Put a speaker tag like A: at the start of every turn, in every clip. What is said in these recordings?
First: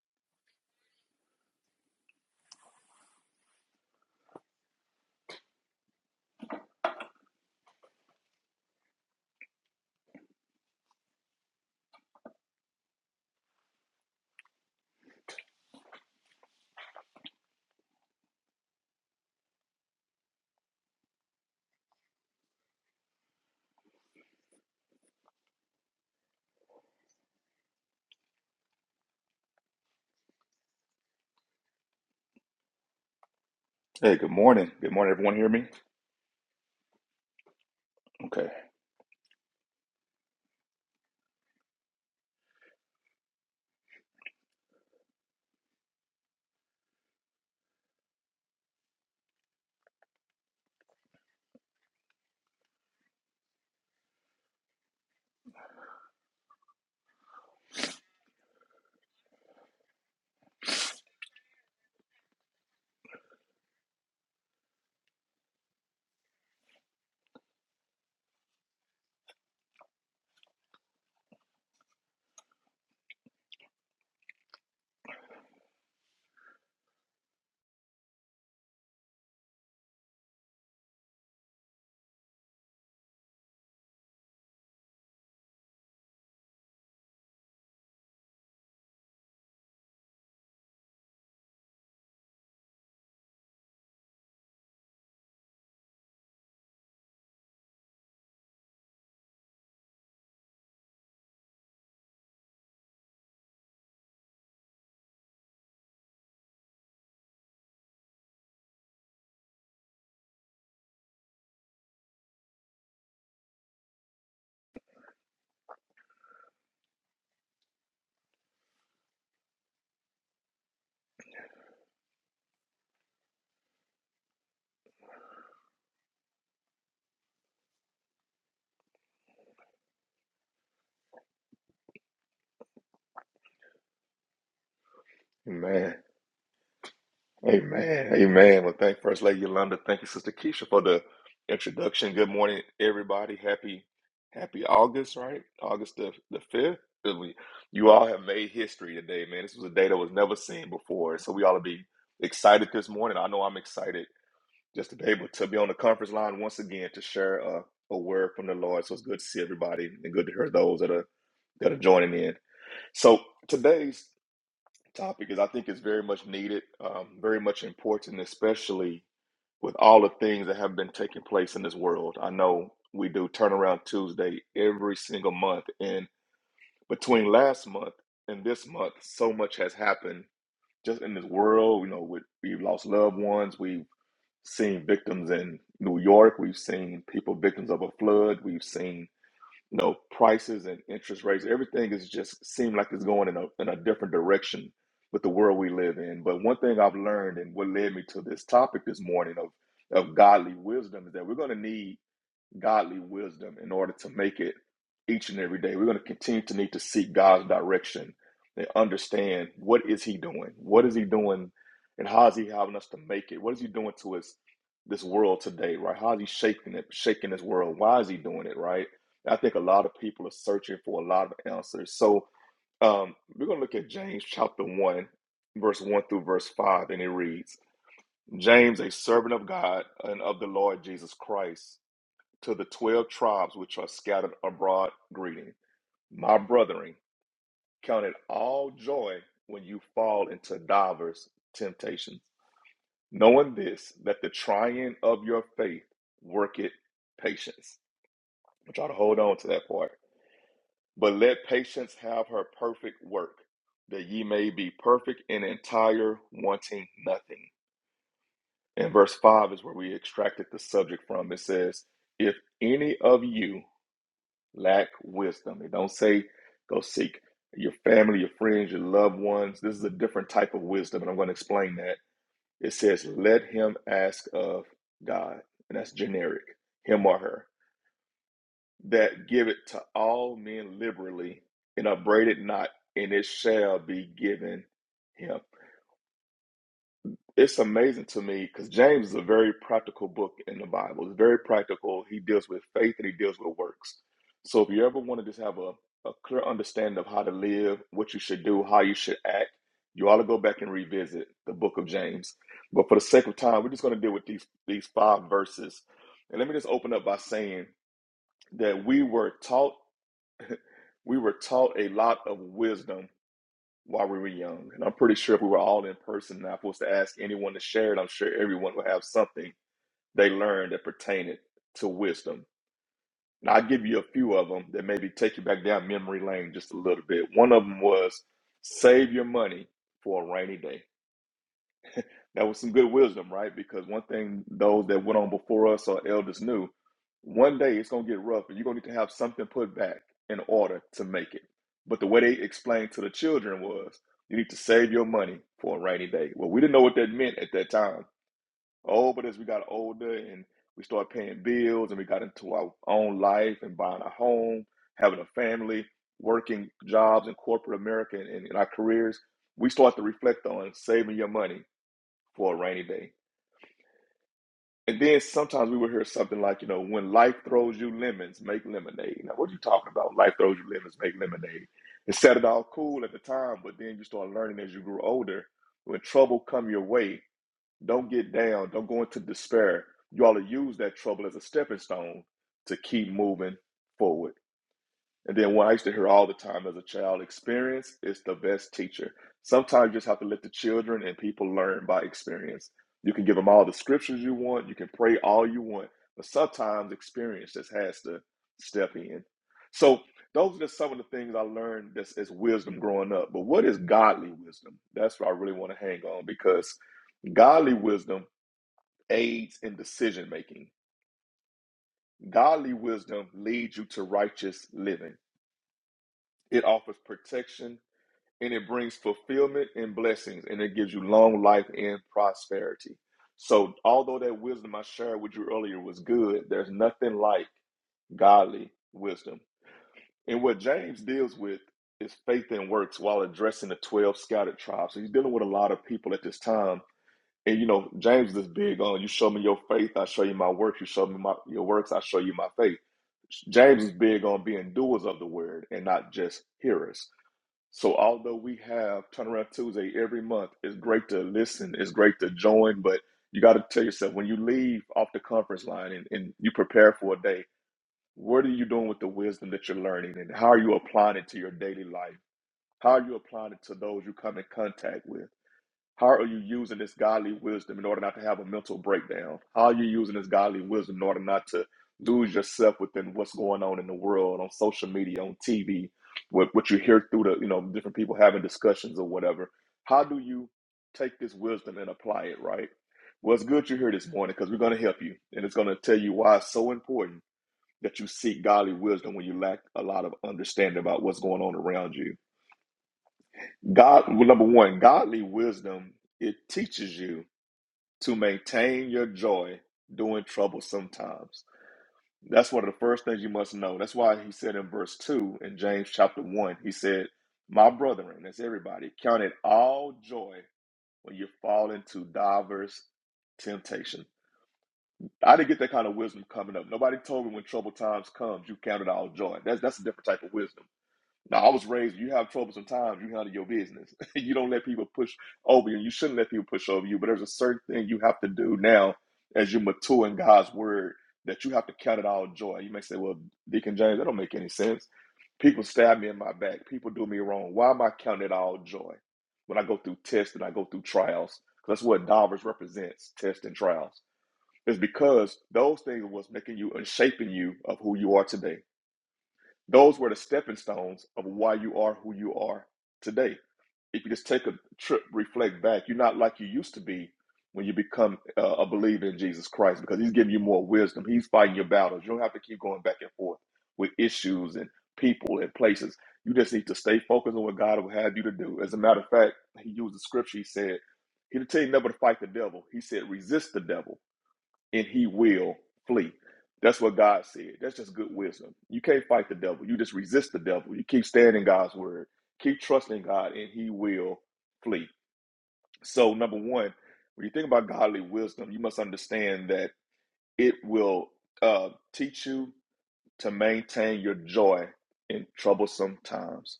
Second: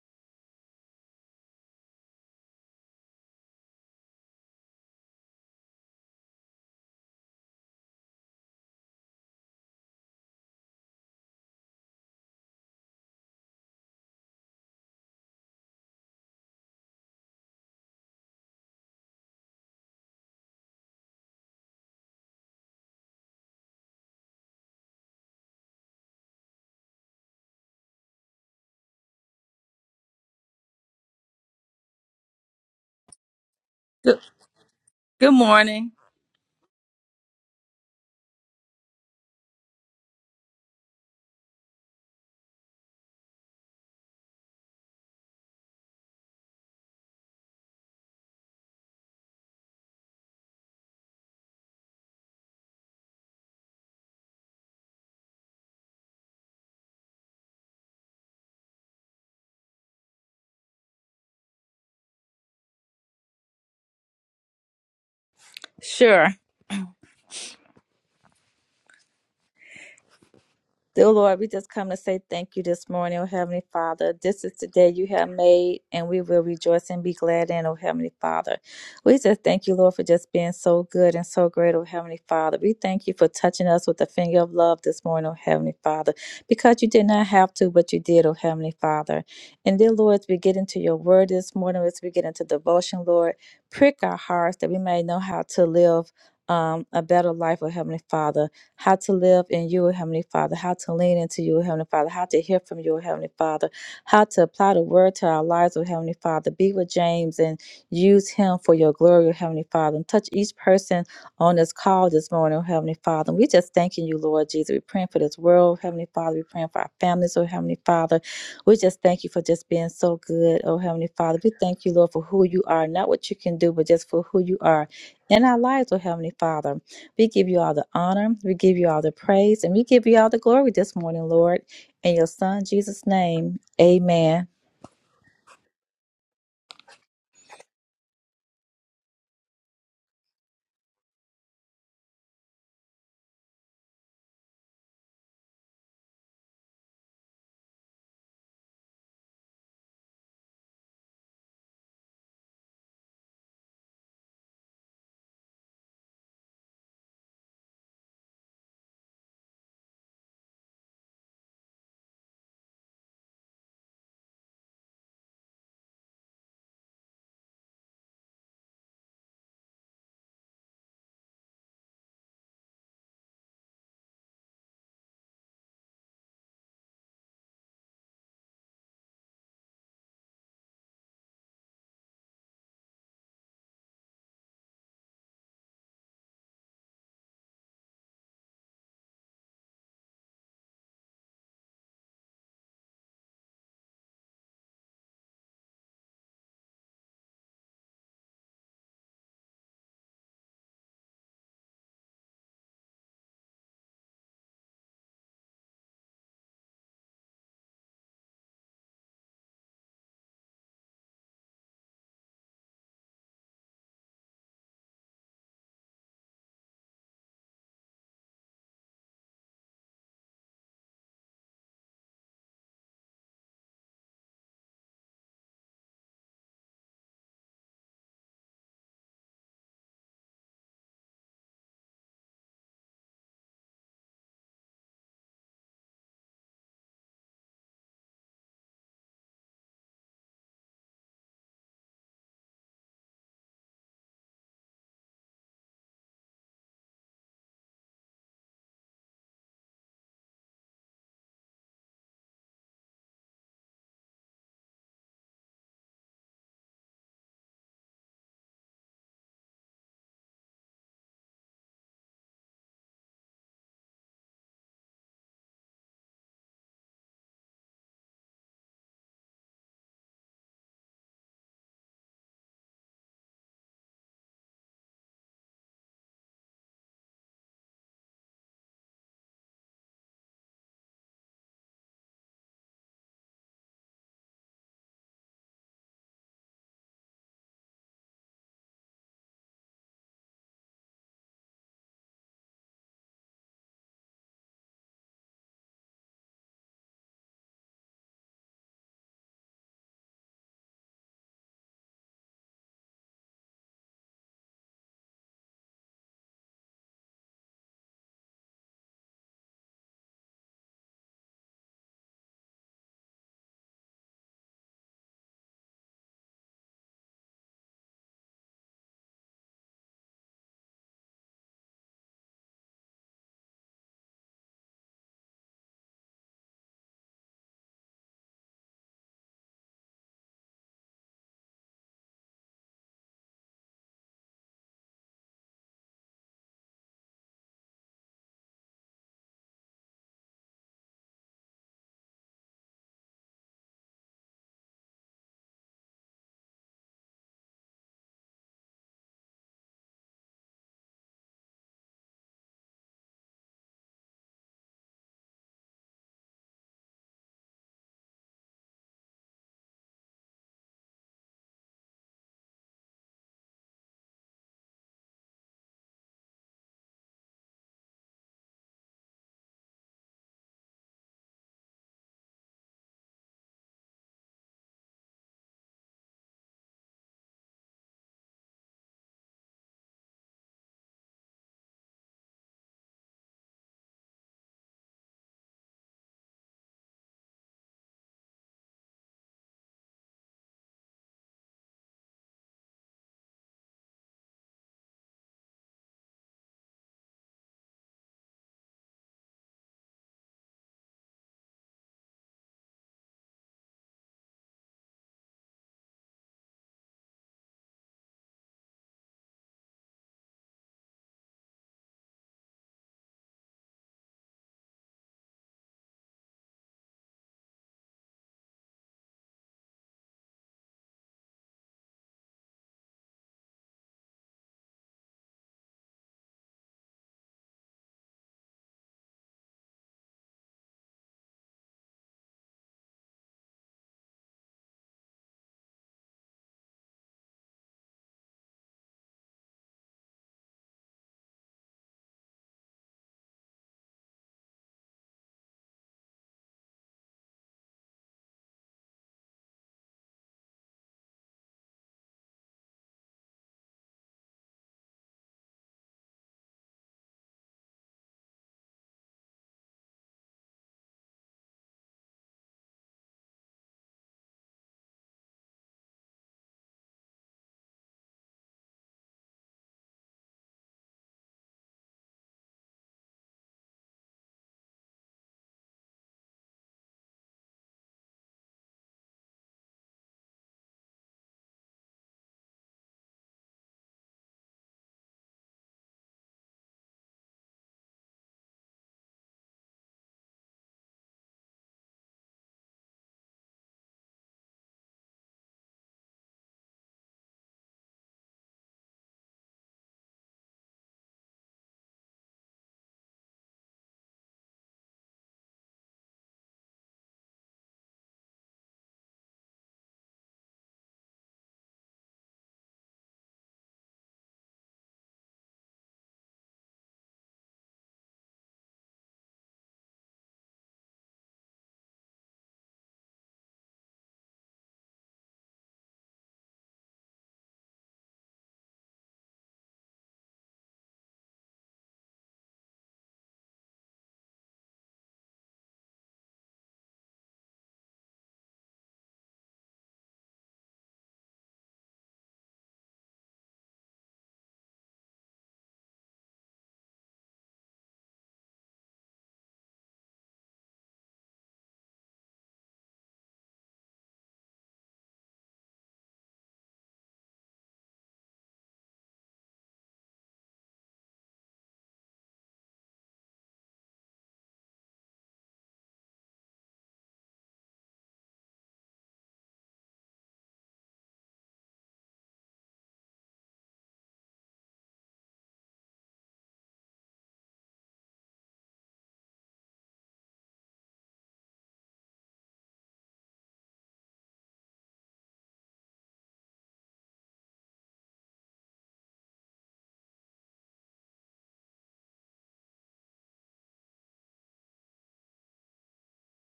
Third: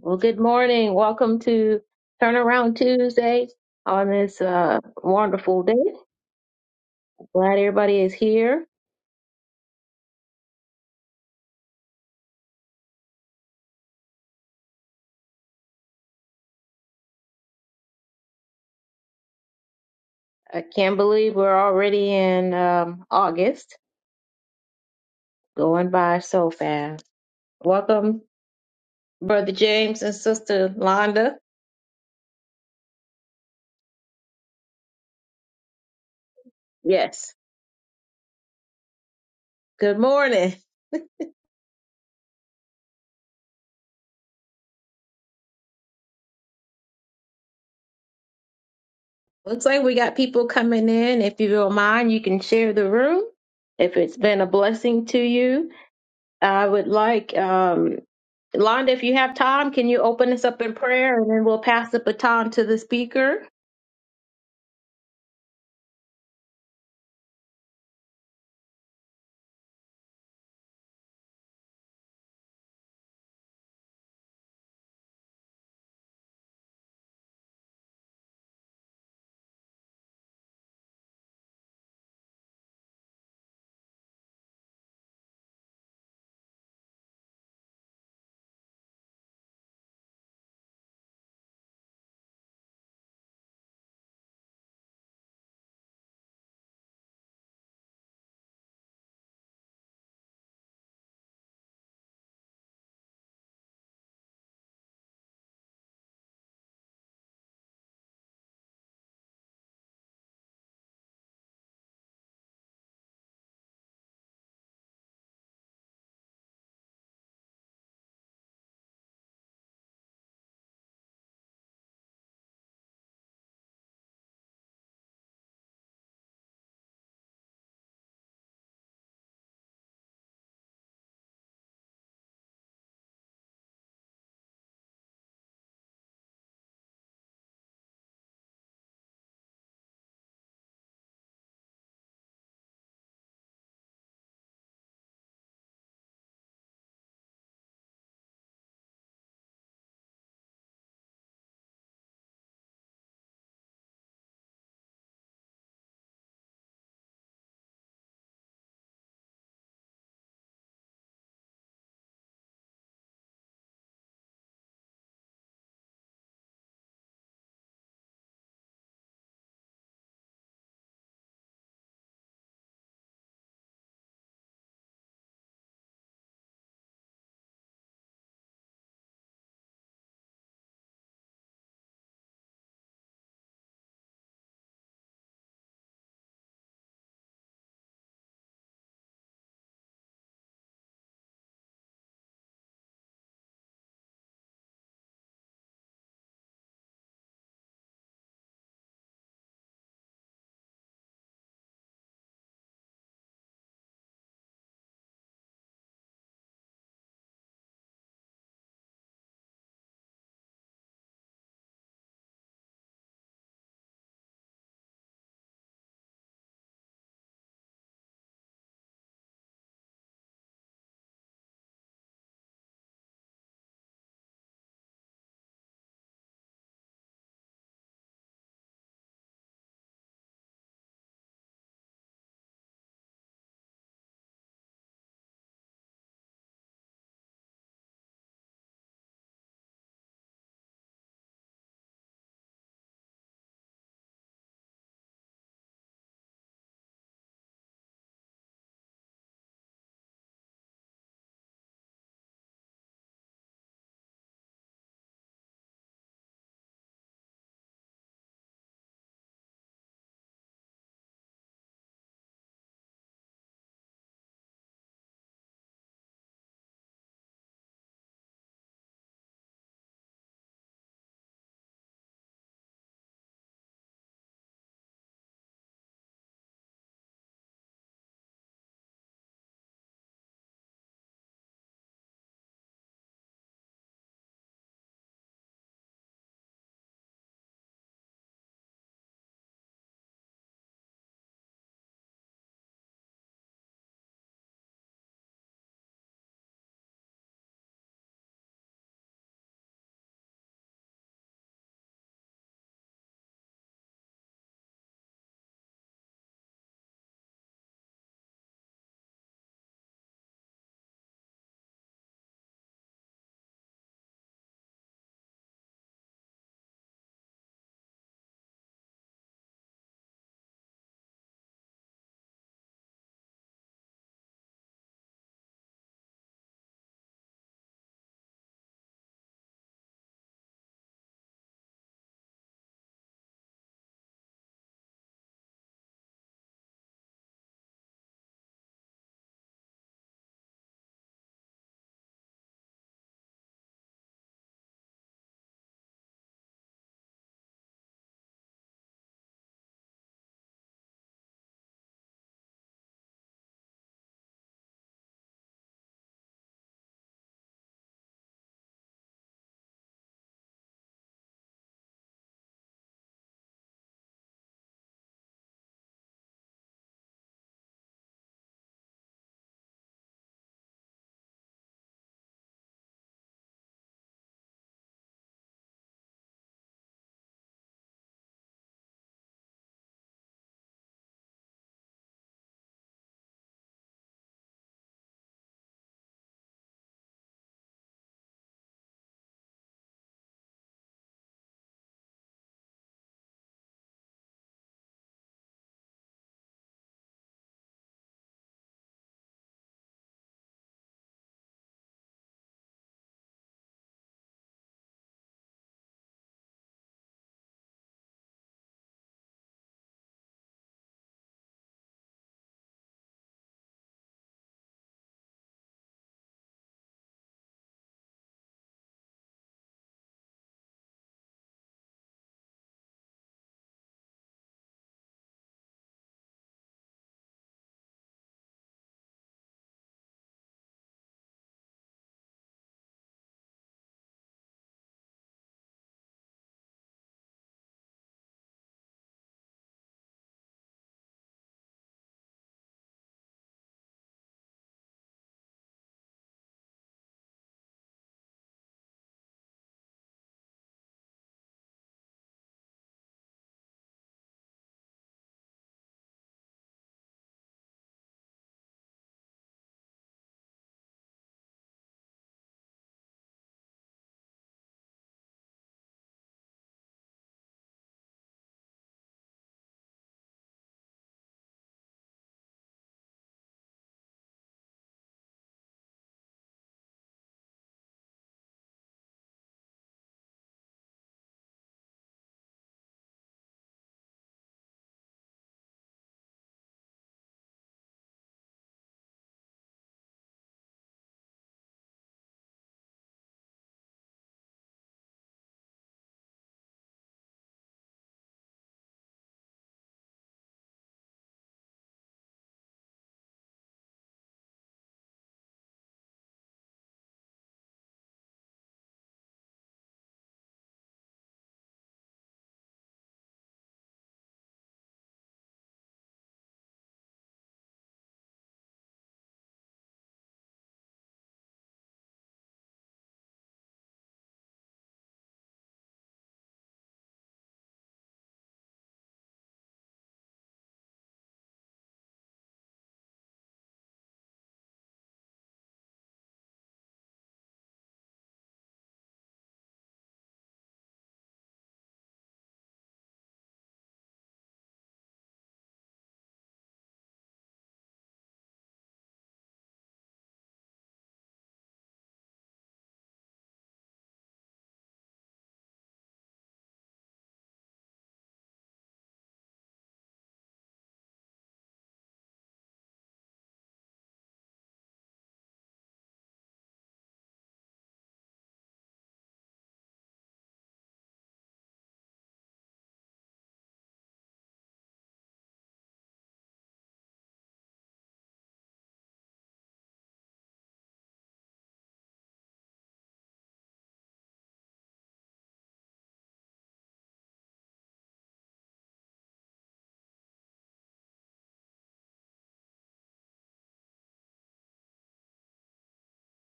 A: Well, good morning. Welcome to Turnaround Tuesday on this uh, wonderful day. Glad everybody is here. I can't believe we're already in um, August, going by so fast. Welcome, Brother James and Sister Londa.
B: Hey,
C: Good,
B: good morning. Good morning.
C: good
B: Everyone hear me?
C: morning.
A: Yes.
B: Okay.
A: Good morning. Looks like we got people coming in. If you don't mind, you can share the room if it's been a blessing to you. I would like, um, Londa, if you have time, can you open us up in prayer and then we'll pass the baton to the speaker?
C: Sure. Dear Lord, we just come to say thank you this morning, O Heavenly Father. This is the day you have made, and we will rejoice and be glad in, O Heavenly Father. We just thank you, Lord, for just being so good and so great, O Heavenly Father. We thank you for touching us with the finger of love this morning, O Heavenly Father, because you did not have to, but you did, O Heavenly Father. And dear Lord, as we get into your word this morning, as we get into devotion, Lord, prick our hearts that we may know how to live um, a better life, O Heavenly Father how to live in you, Heavenly Father, how to lean into you, Heavenly Father, how to hear from you, Heavenly Father, how to apply the word to our lives, oh Heavenly Father. Be with James and use him for your glory, oh Heavenly Father, and touch each person on this call this morning, oh Heavenly Father. We just thanking you, Lord Jesus. We're praying for this world, oh, Heavenly Father. We're praying for our families, oh Heavenly Father. We just thank you for just being so good, oh Heavenly Father. We thank you, Lord, for who you are, not what you can do, but just for who you are in our lives, oh Heavenly Father. We give you all the honor. We give you all the praise. And we give you all the glory this morning, Lord. In your son, Jesus' name, amen.
B: Amen. Amen. Amen. Well, thank First Lady Yolanda. Thank you, Sister Keisha, for the introduction. Good morning, everybody. Happy, happy August, right? August the, the 5th. And we- You all have made history today, man. This was a day that was never seen before. So we ought to be excited this morning. I know I'm excited just to be able to be on the conference line once again to share a, a word from the Lord. So it's good to see everybody and good to hear those that are that are joining in. So today's topic is I think it's very much needed, um, very much important, especially with all the things that have been taking place in this world. I know we do turnaround Tuesday every single month, and between last month and this month, so much has happened just in this world. You know, with, we've lost loved ones, we've seen victims in New York, we've seen people victims of a flood, we've seen you know, prices and interest rates, everything is just seem like it's going in a in a different direction with the world we live in. But one thing I've learned and what led me to this topic this morning of of godly wisdom is that we're going to need godly wisdom in order to make it each and every day. We're going to continue to need to seek God's direction and understand what is he doing? What is he doing and how is he having us to make it? What is he doing to us this world today, right? How is he shaking it, shaking this world? Why is he doing it, right? I think a lot of people are searching for a lot of answers. So um, we're going to look at James chapter 1, verse 1 through verse 5, and it reads James, a servant of God and of the Lord Jesus Christ to the twelve tribes which are scattered abroad greeting. My brethren, count it all joy when you fall into divers temptations, knowing this, that the trying of your faith worketh patience. I try to hold on to that part. But let patience have her perfect work, that ye may be perfect and entire, wanting nothing. And verse 5 is where we extracted the subject from. It says, If any of you lack wisdom. It don't say go seek your family, your friends, your loved ones. This is a different type of wisdom, and I'm going to explain that. It says, let him ask of God, and that's generic, him or her, that give it to all men liberally and upbraid it not, and it shall be given him. it's amazing to me because James is a very practical book in the Bible. It's very practical. He deals with faith and he deals with works. So if you ever want to just have a, a clear understanding of how to live, what you should do, how you should act, you ought to go back and revisit the book of James. But for the sake of time, we're just going to deal with these these five verses. And let me just open up by saying that we were taught we were taught a lot of wisdom while we were young. And I'm pretty sure if we were all in person and I was to ask anyone to share it, I'm sure everyone would have something they learned that pertained to wisdom. Now, I'll give you a few of them that maybe take you back down memory lane just a little bit. One of them was save your money for a rainy day. That was some good wisdom, right? Because one thing those that went on before us or elders knew, one day it's gonna get rough, and you're gonna need to have something put back in order to make it. But the way they explained to the children was, you need to save your money for a rainy day. Well, we didn't know what that meant at that time. Oh, but as we got older and we started paying bills and we got into our own life and buying a home, having a family, working jobs in corporate America and in our careers, we start to reflect on saving your money for a rainy day. And then sometimes we would hear something like, you know, when life throws you lemons, make lemonade. Now, what are you talking about? Life throws you lemons, make lemonade. It sounded all cool at the time, but then you start learning as you grew older, when trouble come your way, don't get down, don't go into despair. You ought to use that trouble as a stepping stone to keep moving forward. And then what I used to hear all the time as a child, experience is the best teacher. Sometimes you just have to let the children and people learn by experience. You can give them all the scriptures you want, you can pray all you want, but sometimes experience just has to step in. So those are just some of the things I learned that's as wisdom growing up. But what is godly wisdom? That's what I really want to hang on because godly wisdom aids in decision making. Godly wisdom leads you to righteous living. It offers protection and it brings fulfillment and blessings and it gives you long life and prosperity. So, although that wisdom I shared with you earlier was good, there's nothing like godly wisdom. And what James deals with is faith and works while addressing the 12 scattered tribes. So, he's dealing with a lot of people at this time. And you know, James is big on you show me your faith, I show you my works, you show me my, your works, I show you my faith. James is big on being doers of the word and not just hearers. So although we have Turnaround Tuesday every month, it's great to listen, it's great to join, but you got to tell yourself when you leave off the conference line and, and you prepare for a day, what are you doing with the wisdom that you're learning and how are you applying it to your daily life? How are you applying it to those you come in contact with? How are you using this godly wisdom in order not to have a mental breakdown? How are you using this godly wisdom in order not to lose yourself within what's going on in the world, on social media, on TV, what, what you hear through the, you know, different people having discussions or whatever? How do you take this wisdom and apply it, right? Well, it's good you're here this morning because we're going to help you and it's going to tell you why it's so important that you seek godly wisdom when you lack a lot of understanding about what's going on around you. God, well, number one, godly wisdom, it teaches you to maintain your joy during trouble sometimes. That's one of the first things you must know. That's why he said in verse 2 in James chapter 1, he said, My brethren, that's everybody, count it all joy when you fall into diverse temptation. I didn't get that kind of wisdom coming up. Nobody told me when trouble times comes, you count it all joy. That's that's a different type of wisdom. Now, I was raised, you have trouble sometimes, you handle your business. you don't let people push over you, and you shouldn't let people push over you. But there's a certain thing you have to do now as you mature in God's word that you have to count it all joy. You may say, well, Deacon James, that don't make any sense. People stab me in my back. People do me wrong. Why am I counting it all joy when I go through tests and I go through trials? Because that's what Davers represents, tests and trials. It's because those things was making you and shaping you of who you are today. Those were the stepping stones of why you are who you are today. If you just take a trip, reflect back, you're not like you used to be when you become uh, a believer in Jesus Christ because He's giving you more wisdom. He's fighting your battles. You don't have to keep going back and forth with issues and people and places. You just need to stay focused on what God will have you to do. As a matter of fact, He used the scripture. He said, He didn't tell you never to fight the devil. He said, resist the devil and he will flee. That's what God said. That's just good wisdom. You can't fight the devil. You just resist the devil. You keep standing God's word. Keep trusting God and he will flee. So number one, when you think about godly wisdom, you must understand that it will uh, teach you to maintain your joy in troublesome times.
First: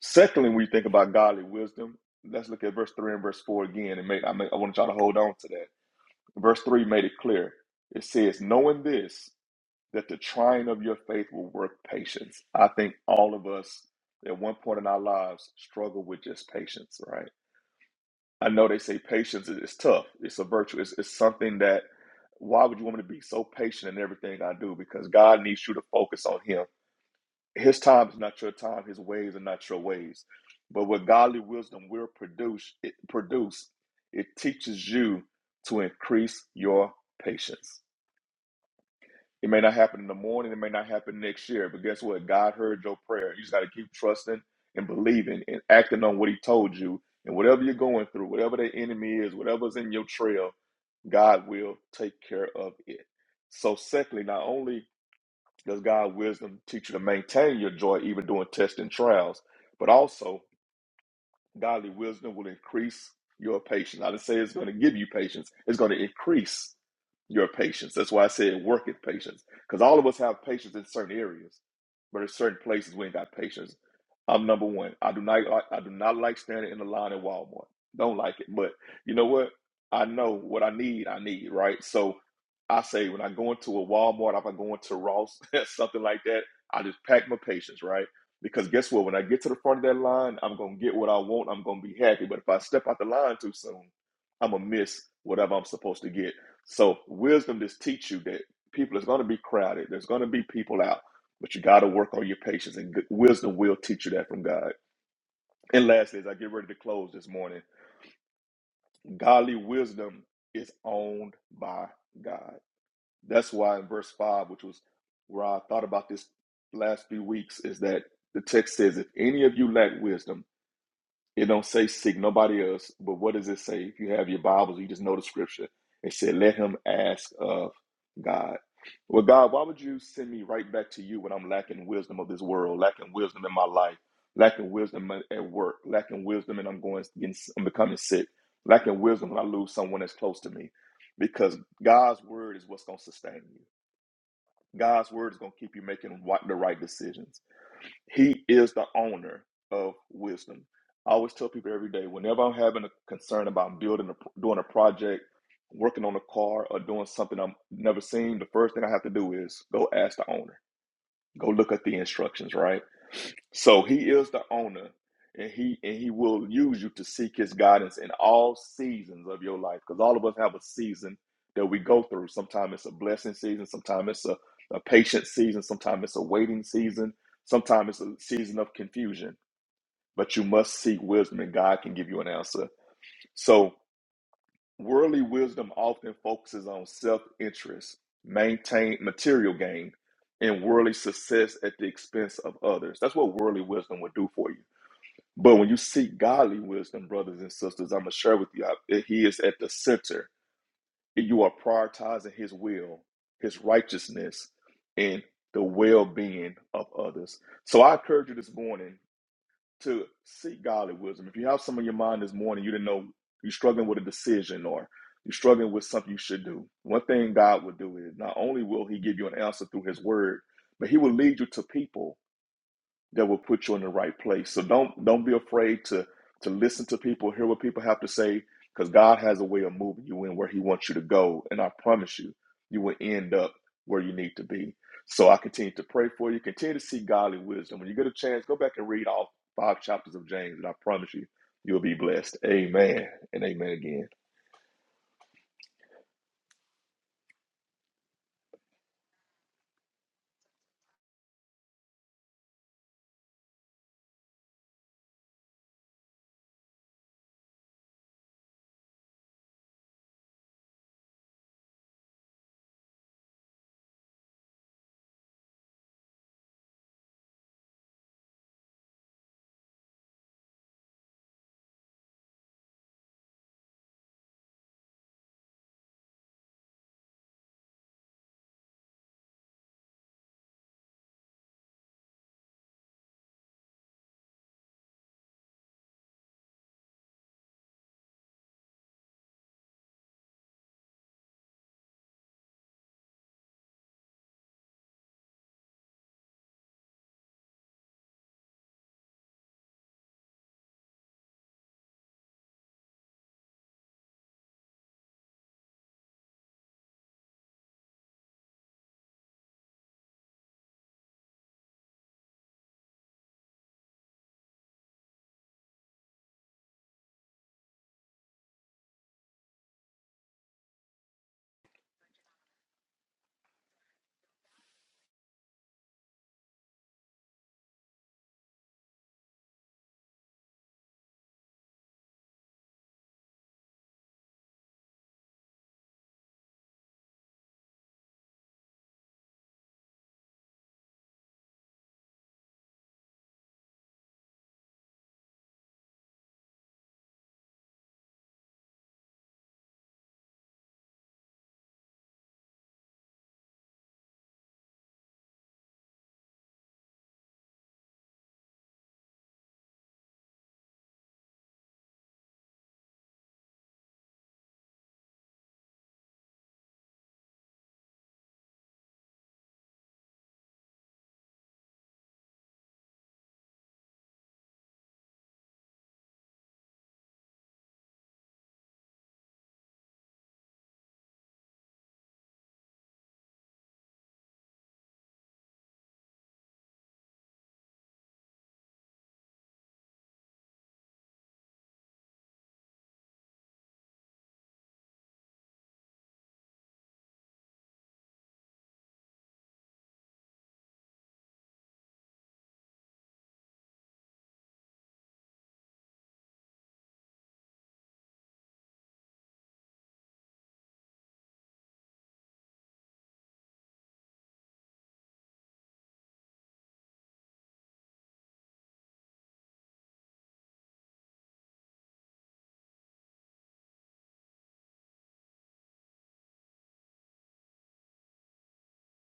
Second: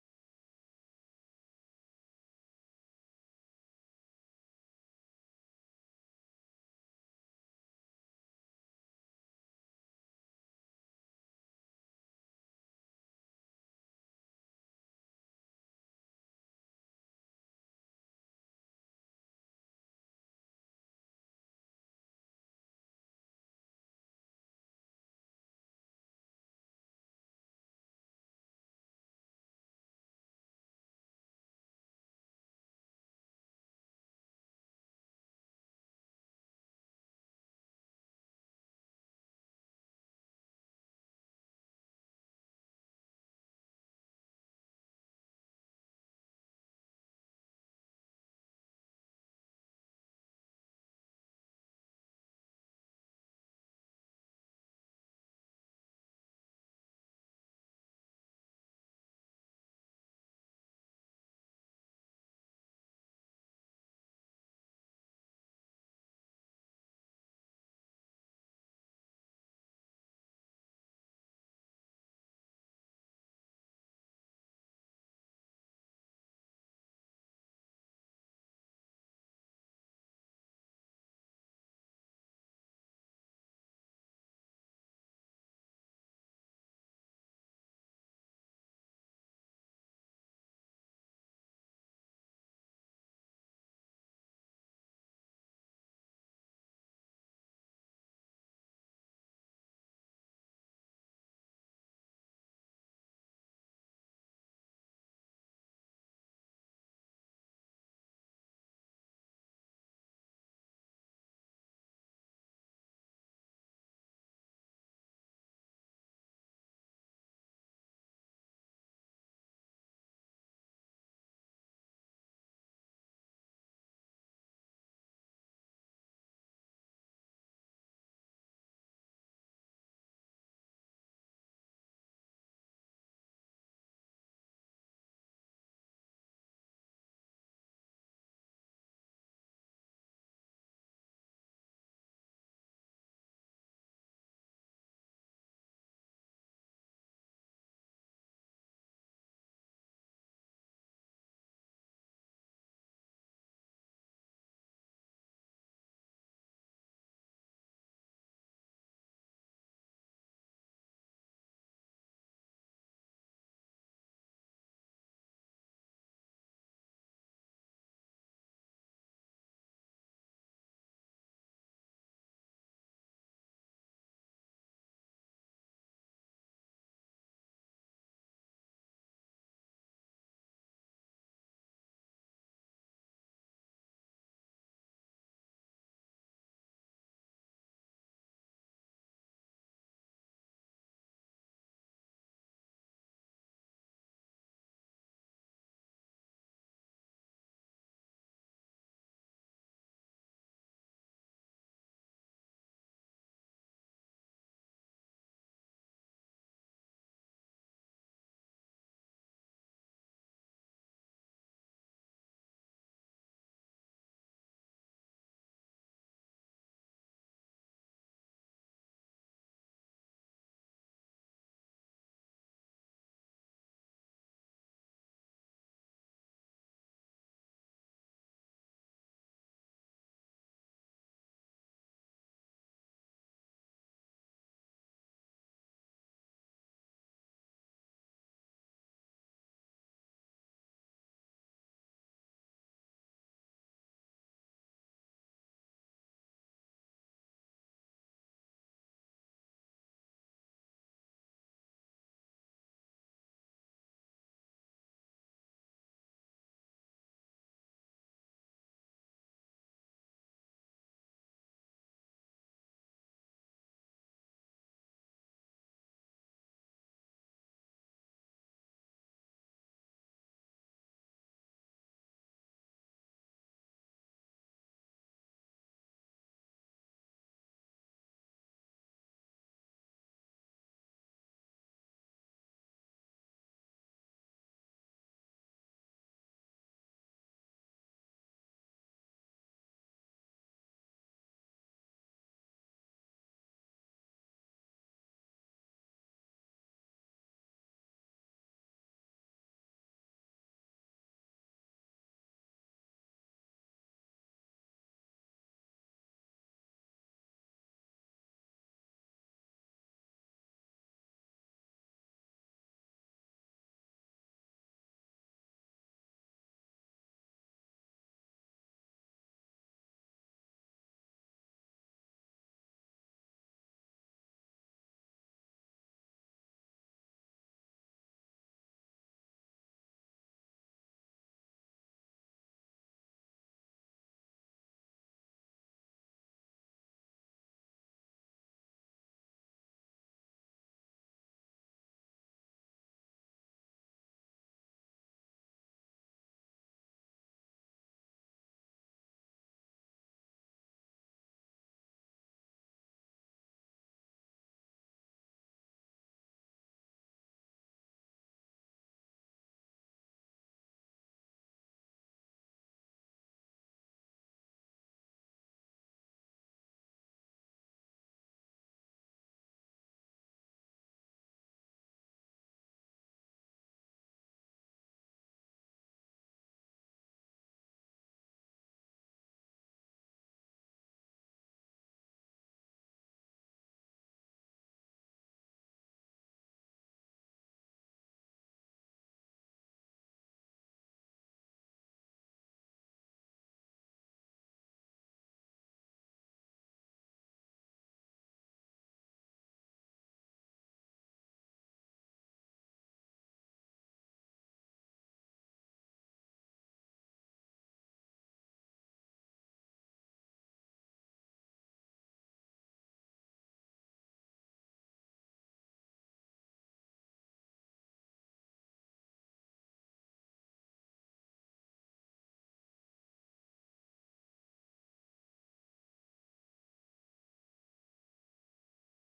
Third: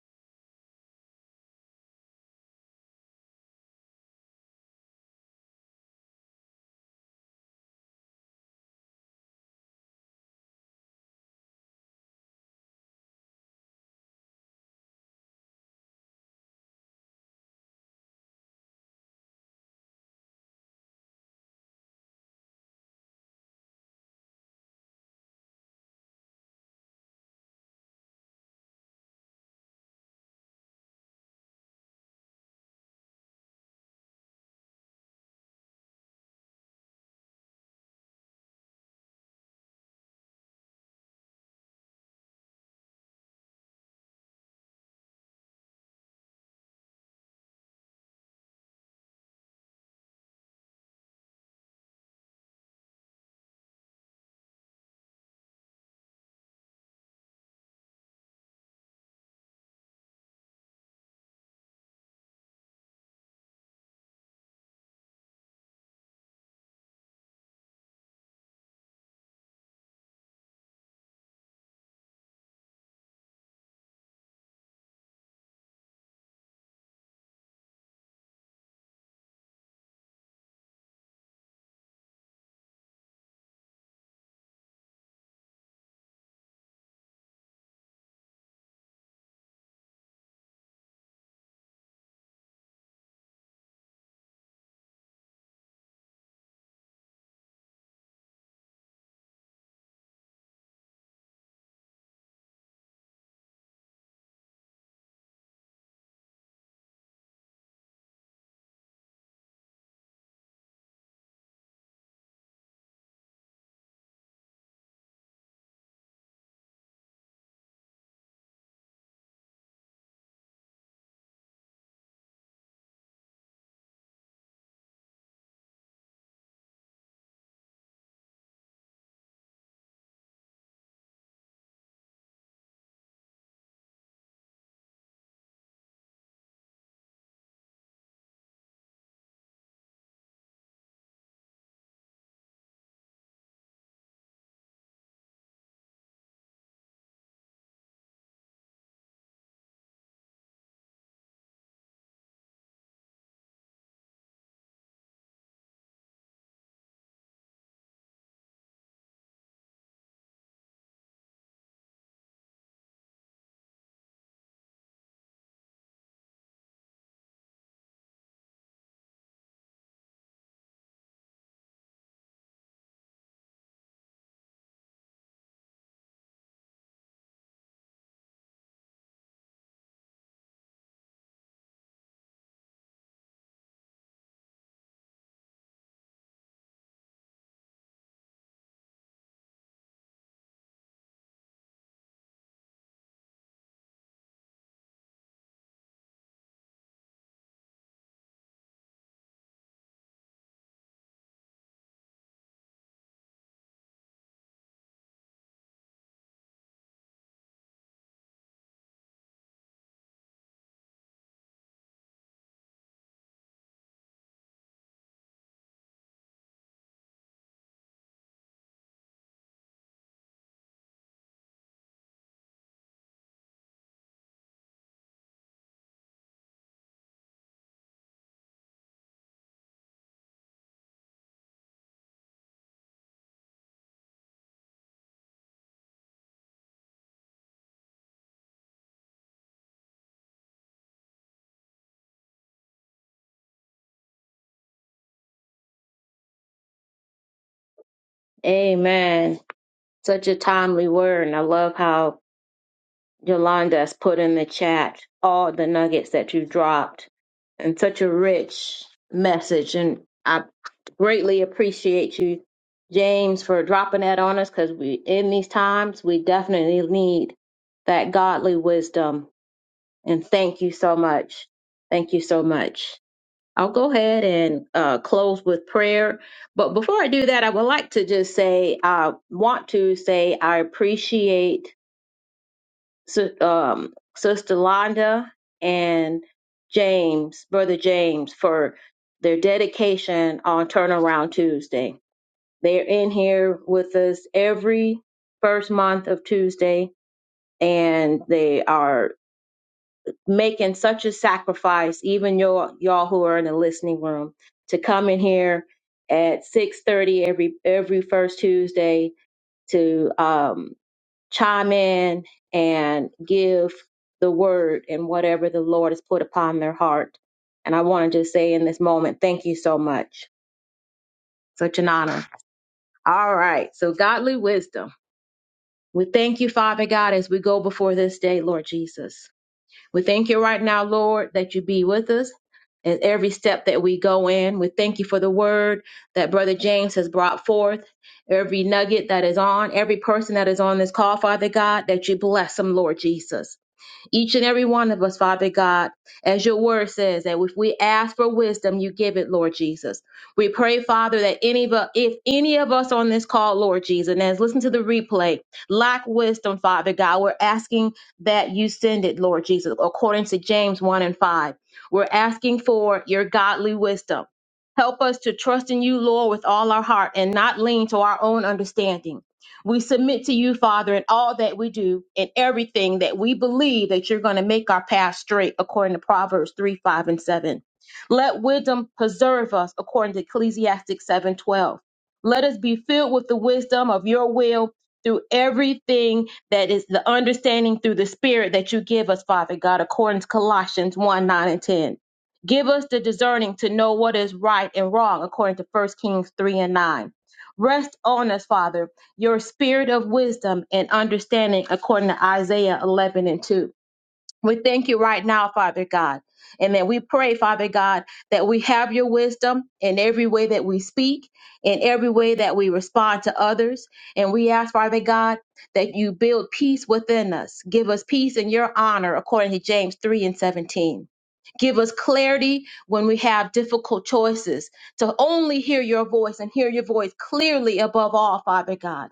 B: Secondly, when you think about godly wisdom, let's look at verse three and verse four again. And make, I, make, I want y'all to hold on to that. Verse three made it clear. It says, knowing this that the trying of your faith will work patience. I think all of us at one point in our lives struggle with just patience, right? I know they say patience is is tough. It's a virtue. It's, it's something that why would you want me to be so patient in everything I do? Because God needs you to focus on Him. His time is not your time. His ways are not your ways. But what godly wisdom will produce, it produce, it teaches you to increase your patience it may not happen in the morning. It may not happen next year. But guess what? God heard your prayer. You just got to keep trusting and believing and acting on what He told you. And whatever you're going through, whatever the enemy is, whatever's in your trail, God will take care of it. So, secondly, not only does God wisdom teach you to maintain your joy even during tests and trials, but also Godly wisdom will increase your patience. I didn't say it's going to give you patience, it's going to increase your patience. That's why I said work at patience. Because all of us have patience in certain areas, but in certain places we ain't got patience. I'm number one. I do not like I do not like standing in the line at Walmart. Don't like it. But you know what? I know what I need, I need, right? So I say when I go into a Walmart, if I go into Ross, something like that, I just pack my patience, right? Because guess what? When I get to the front of that line, I'm gonna get what I want. I'm gonna be happy. But if I step out the line too soon, I'm gonna miss whatever I'm supposed to get. So wisdom just teach you that people is gonna be crowded. There's gonna be people out, but you gotta work on your patience. And good- wisdom will teach you that from God. And lastly, as I get ready to close this morning, godly wisdom is owned by God. That's why in verse five, which was where I thought about this last few weeks, is that the text says, "If any of you lack wisdom," It don't say seek nobody else, but what does it say? If you have your Bibles, you just know the scripture. It said, "Let him ask of God." Well, God, why would you send me right back to you when I'm lacking wisdom of this world, lacking wisdom in my life, lacking wisdom at work, lacking wisdom, and I'm going, getting, I'm becoming sick, lacking wisdom when I lose someone that's close to me, because God's word is what's going to sustain you. God's word is going to keep you making the right decisions. He is the owner of wisdom. I always tell people every day, whenever I'm having a concern about building, a, doing a project, working on a car, or doing something I've never seen, the first thing I have to do is go ask the owner. Go look at the instructions, right? So he is the owner, and he and he will use you to seek his guidance in all seasons of your life. Because all of us have a season that we go through. Sometimes it's a blessing season, sometimes it's a, a patient season, sometimes it's a waiting season, sometimes it's a season of confusion. But you must seek wisdom, and God can give you an answer. So Worldly wisdom often focuses on self interest, maintain material gain, and worldly success at the expense of others. That's what worldly wisdom would do for you. But when you seek godly wisdom, brothers and sisters, I'm going to share with you, I- He is at the center. You are prioritizing His will, His righteousness, and the well being of others. So I encourage you this morning to seek godly wisdom. If you have some in your mind this morning, you didn't know you're struggling with a decision or you're struggling with something you should do. One thing God will do is not only will He give you an answer through His Word, but He will lead you to people that will put you in the right place. So don't don't be afraid to to listen to people, hear what people have to say, because God has a way of moving you in where He wants you to go. And I promise you, you will end up where you need to be. So I continue to pray for you. Continue to seek godly wisdom. When you get a chance, go back and read all five chapters of James, and I promise you, you'll be blessed. Amen and amen again.
A: Amen. Such a timely word. And I love how Yolanda has put in the chat all the nuggets that you dropped and such a rich message. And I greatly appreciate you, James, for dropping that on us because we, in these times, we definitely need that godly wisdom And thank you so much. Thank you so much. I'll go ahead and uh, close with prayer. But before I do that, I would like to just say I want to say I appreciate Sis- um, Sister Londa and James, Brother James, for their dedication on Turnaround Tuesday. They're in here with us every first month of Tuesday, and they are making such a sacrifice, even y'all, y'all who are in the listening room, to come in here at six thirty every every first Tuesday to um, chime in and give the word and whatever the Lord has put upon their heart. And I want to just say in this moment, thank you so much. Such an honor. All right. So, godly wisdom. We thank you, Father God, as we go before this day, Lord Jesus. We thank you right now, Lord, that you be with us in every step that we go in. We thank you for the word that Brother James has brought forth, every nugget that is on, every person that is on this call, Father God, that you bless them, Lord Jesus each and every one of us, Father God, as your word says, that if we ask for wisdom, you give it, Lord Jesus. We pray, Father, that any of us, if any of us on this call, Lord Jesus, and as listen to the replay, lack wisdom, Father God, we're asking that you send it, Lord Jesus, according to James 1 and 5. We're asking for your godly wisdom. Help us to trust in you, Lord, with all our heart and not lean to our own understanding. We submit to you, Father, in all that we do and everything that we believe that you're going to make our path straight, according to Proverbs 3, 5, and 7. Let wisdom preserve us, according to Ecclesiastes 7, 12. Let us be filled with the wisdom of your will through everything that is the understanding through the Spirit that you give us, Father God, according to Colossians 1, 9, and 10. Give us the discerning to know what is right and wrong, according to First Kings 3 and 9. Rest on us, Father your spirit of wisdom and understanding according to Isaiah 11 and 2. We thank you right now, Father God. And then we pray, Father God, that we have your wisdom in every way that we speak, in every way that we respond to others. And we ask, Father God, that you build peace within us. Give us peace in your honor, according to James 3 and 17. Give us clarity when we have difficult choices to only hear your voice and hear your voice clearly above all, Father God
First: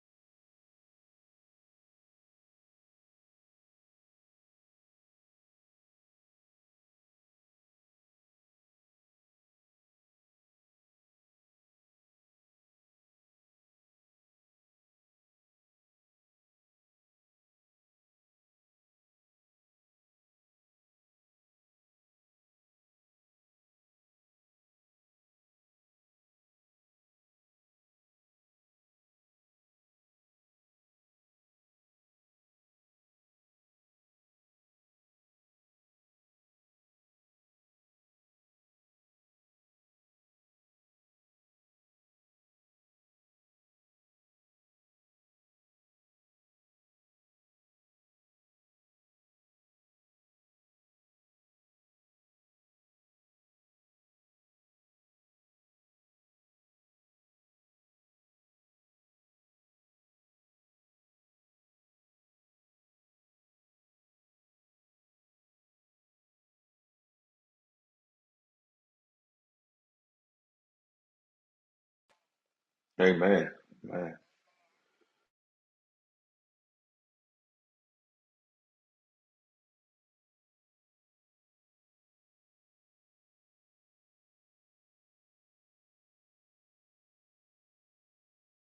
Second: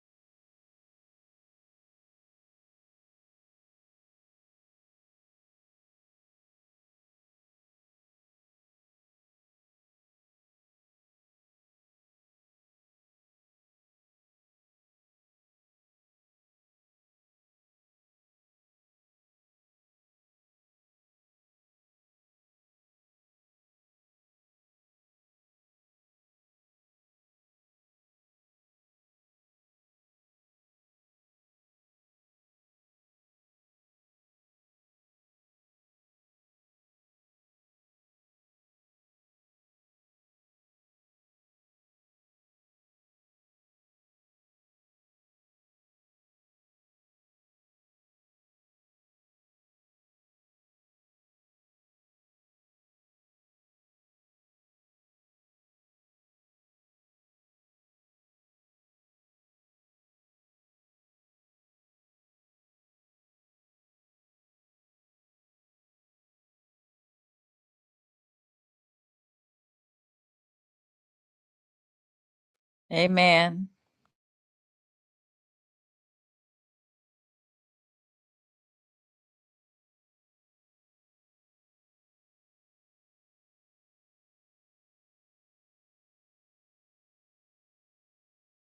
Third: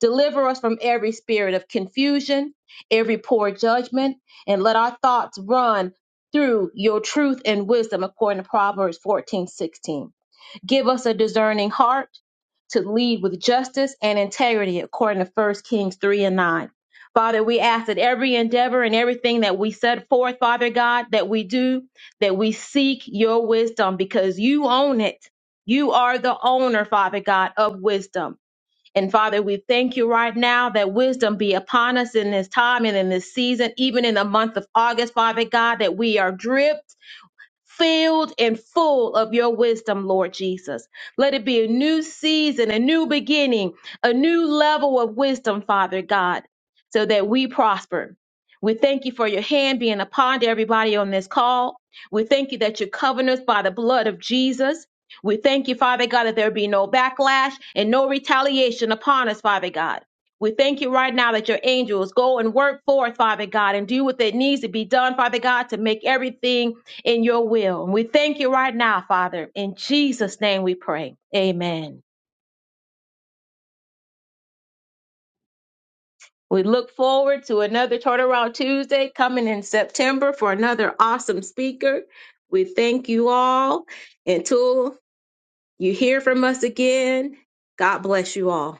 A: Deliver us from every spirit of confusion, every poor judgment, and let our thoughts run through your truth and wisdom according to Proverbs 14 16. Give us a discerning heart to lead with justice and integrity according to First Kings 3 and 9. Father, we ask that every endeavor and everything that we set forth, Father God, that we do, that we seek your wisdom because you own it. You are the owner, Father God, of wisdom. And Father, we thank you right now that wisdom be upon us in this time and in this season, even in the month of August, Father God, that we are dripped filled and full of your wisdom, Lord Jesus. Let it be a new season, a new beginning, a new level of wisdom, Father God, so that we prosper. We thank you for your hand being upon everybody on this call. We thank you that you're covering us by the blood of Jesus. We thank you, Father God, that there be no backlash and no retaliation upon us, Father God. We thank you right now that your angels go and work forth, Father God, and do what that needs to be done, Father God, to make everything in your will. And we thank you right now, Father. In Jesus' name we pray. Amen.
B: Amen.
C: Amen.
B: Amen.
A: We look forward to another Turnaround Tuesday coming in September for another awesome speaker. We thank you all. Until you hear from us again, God bless you all.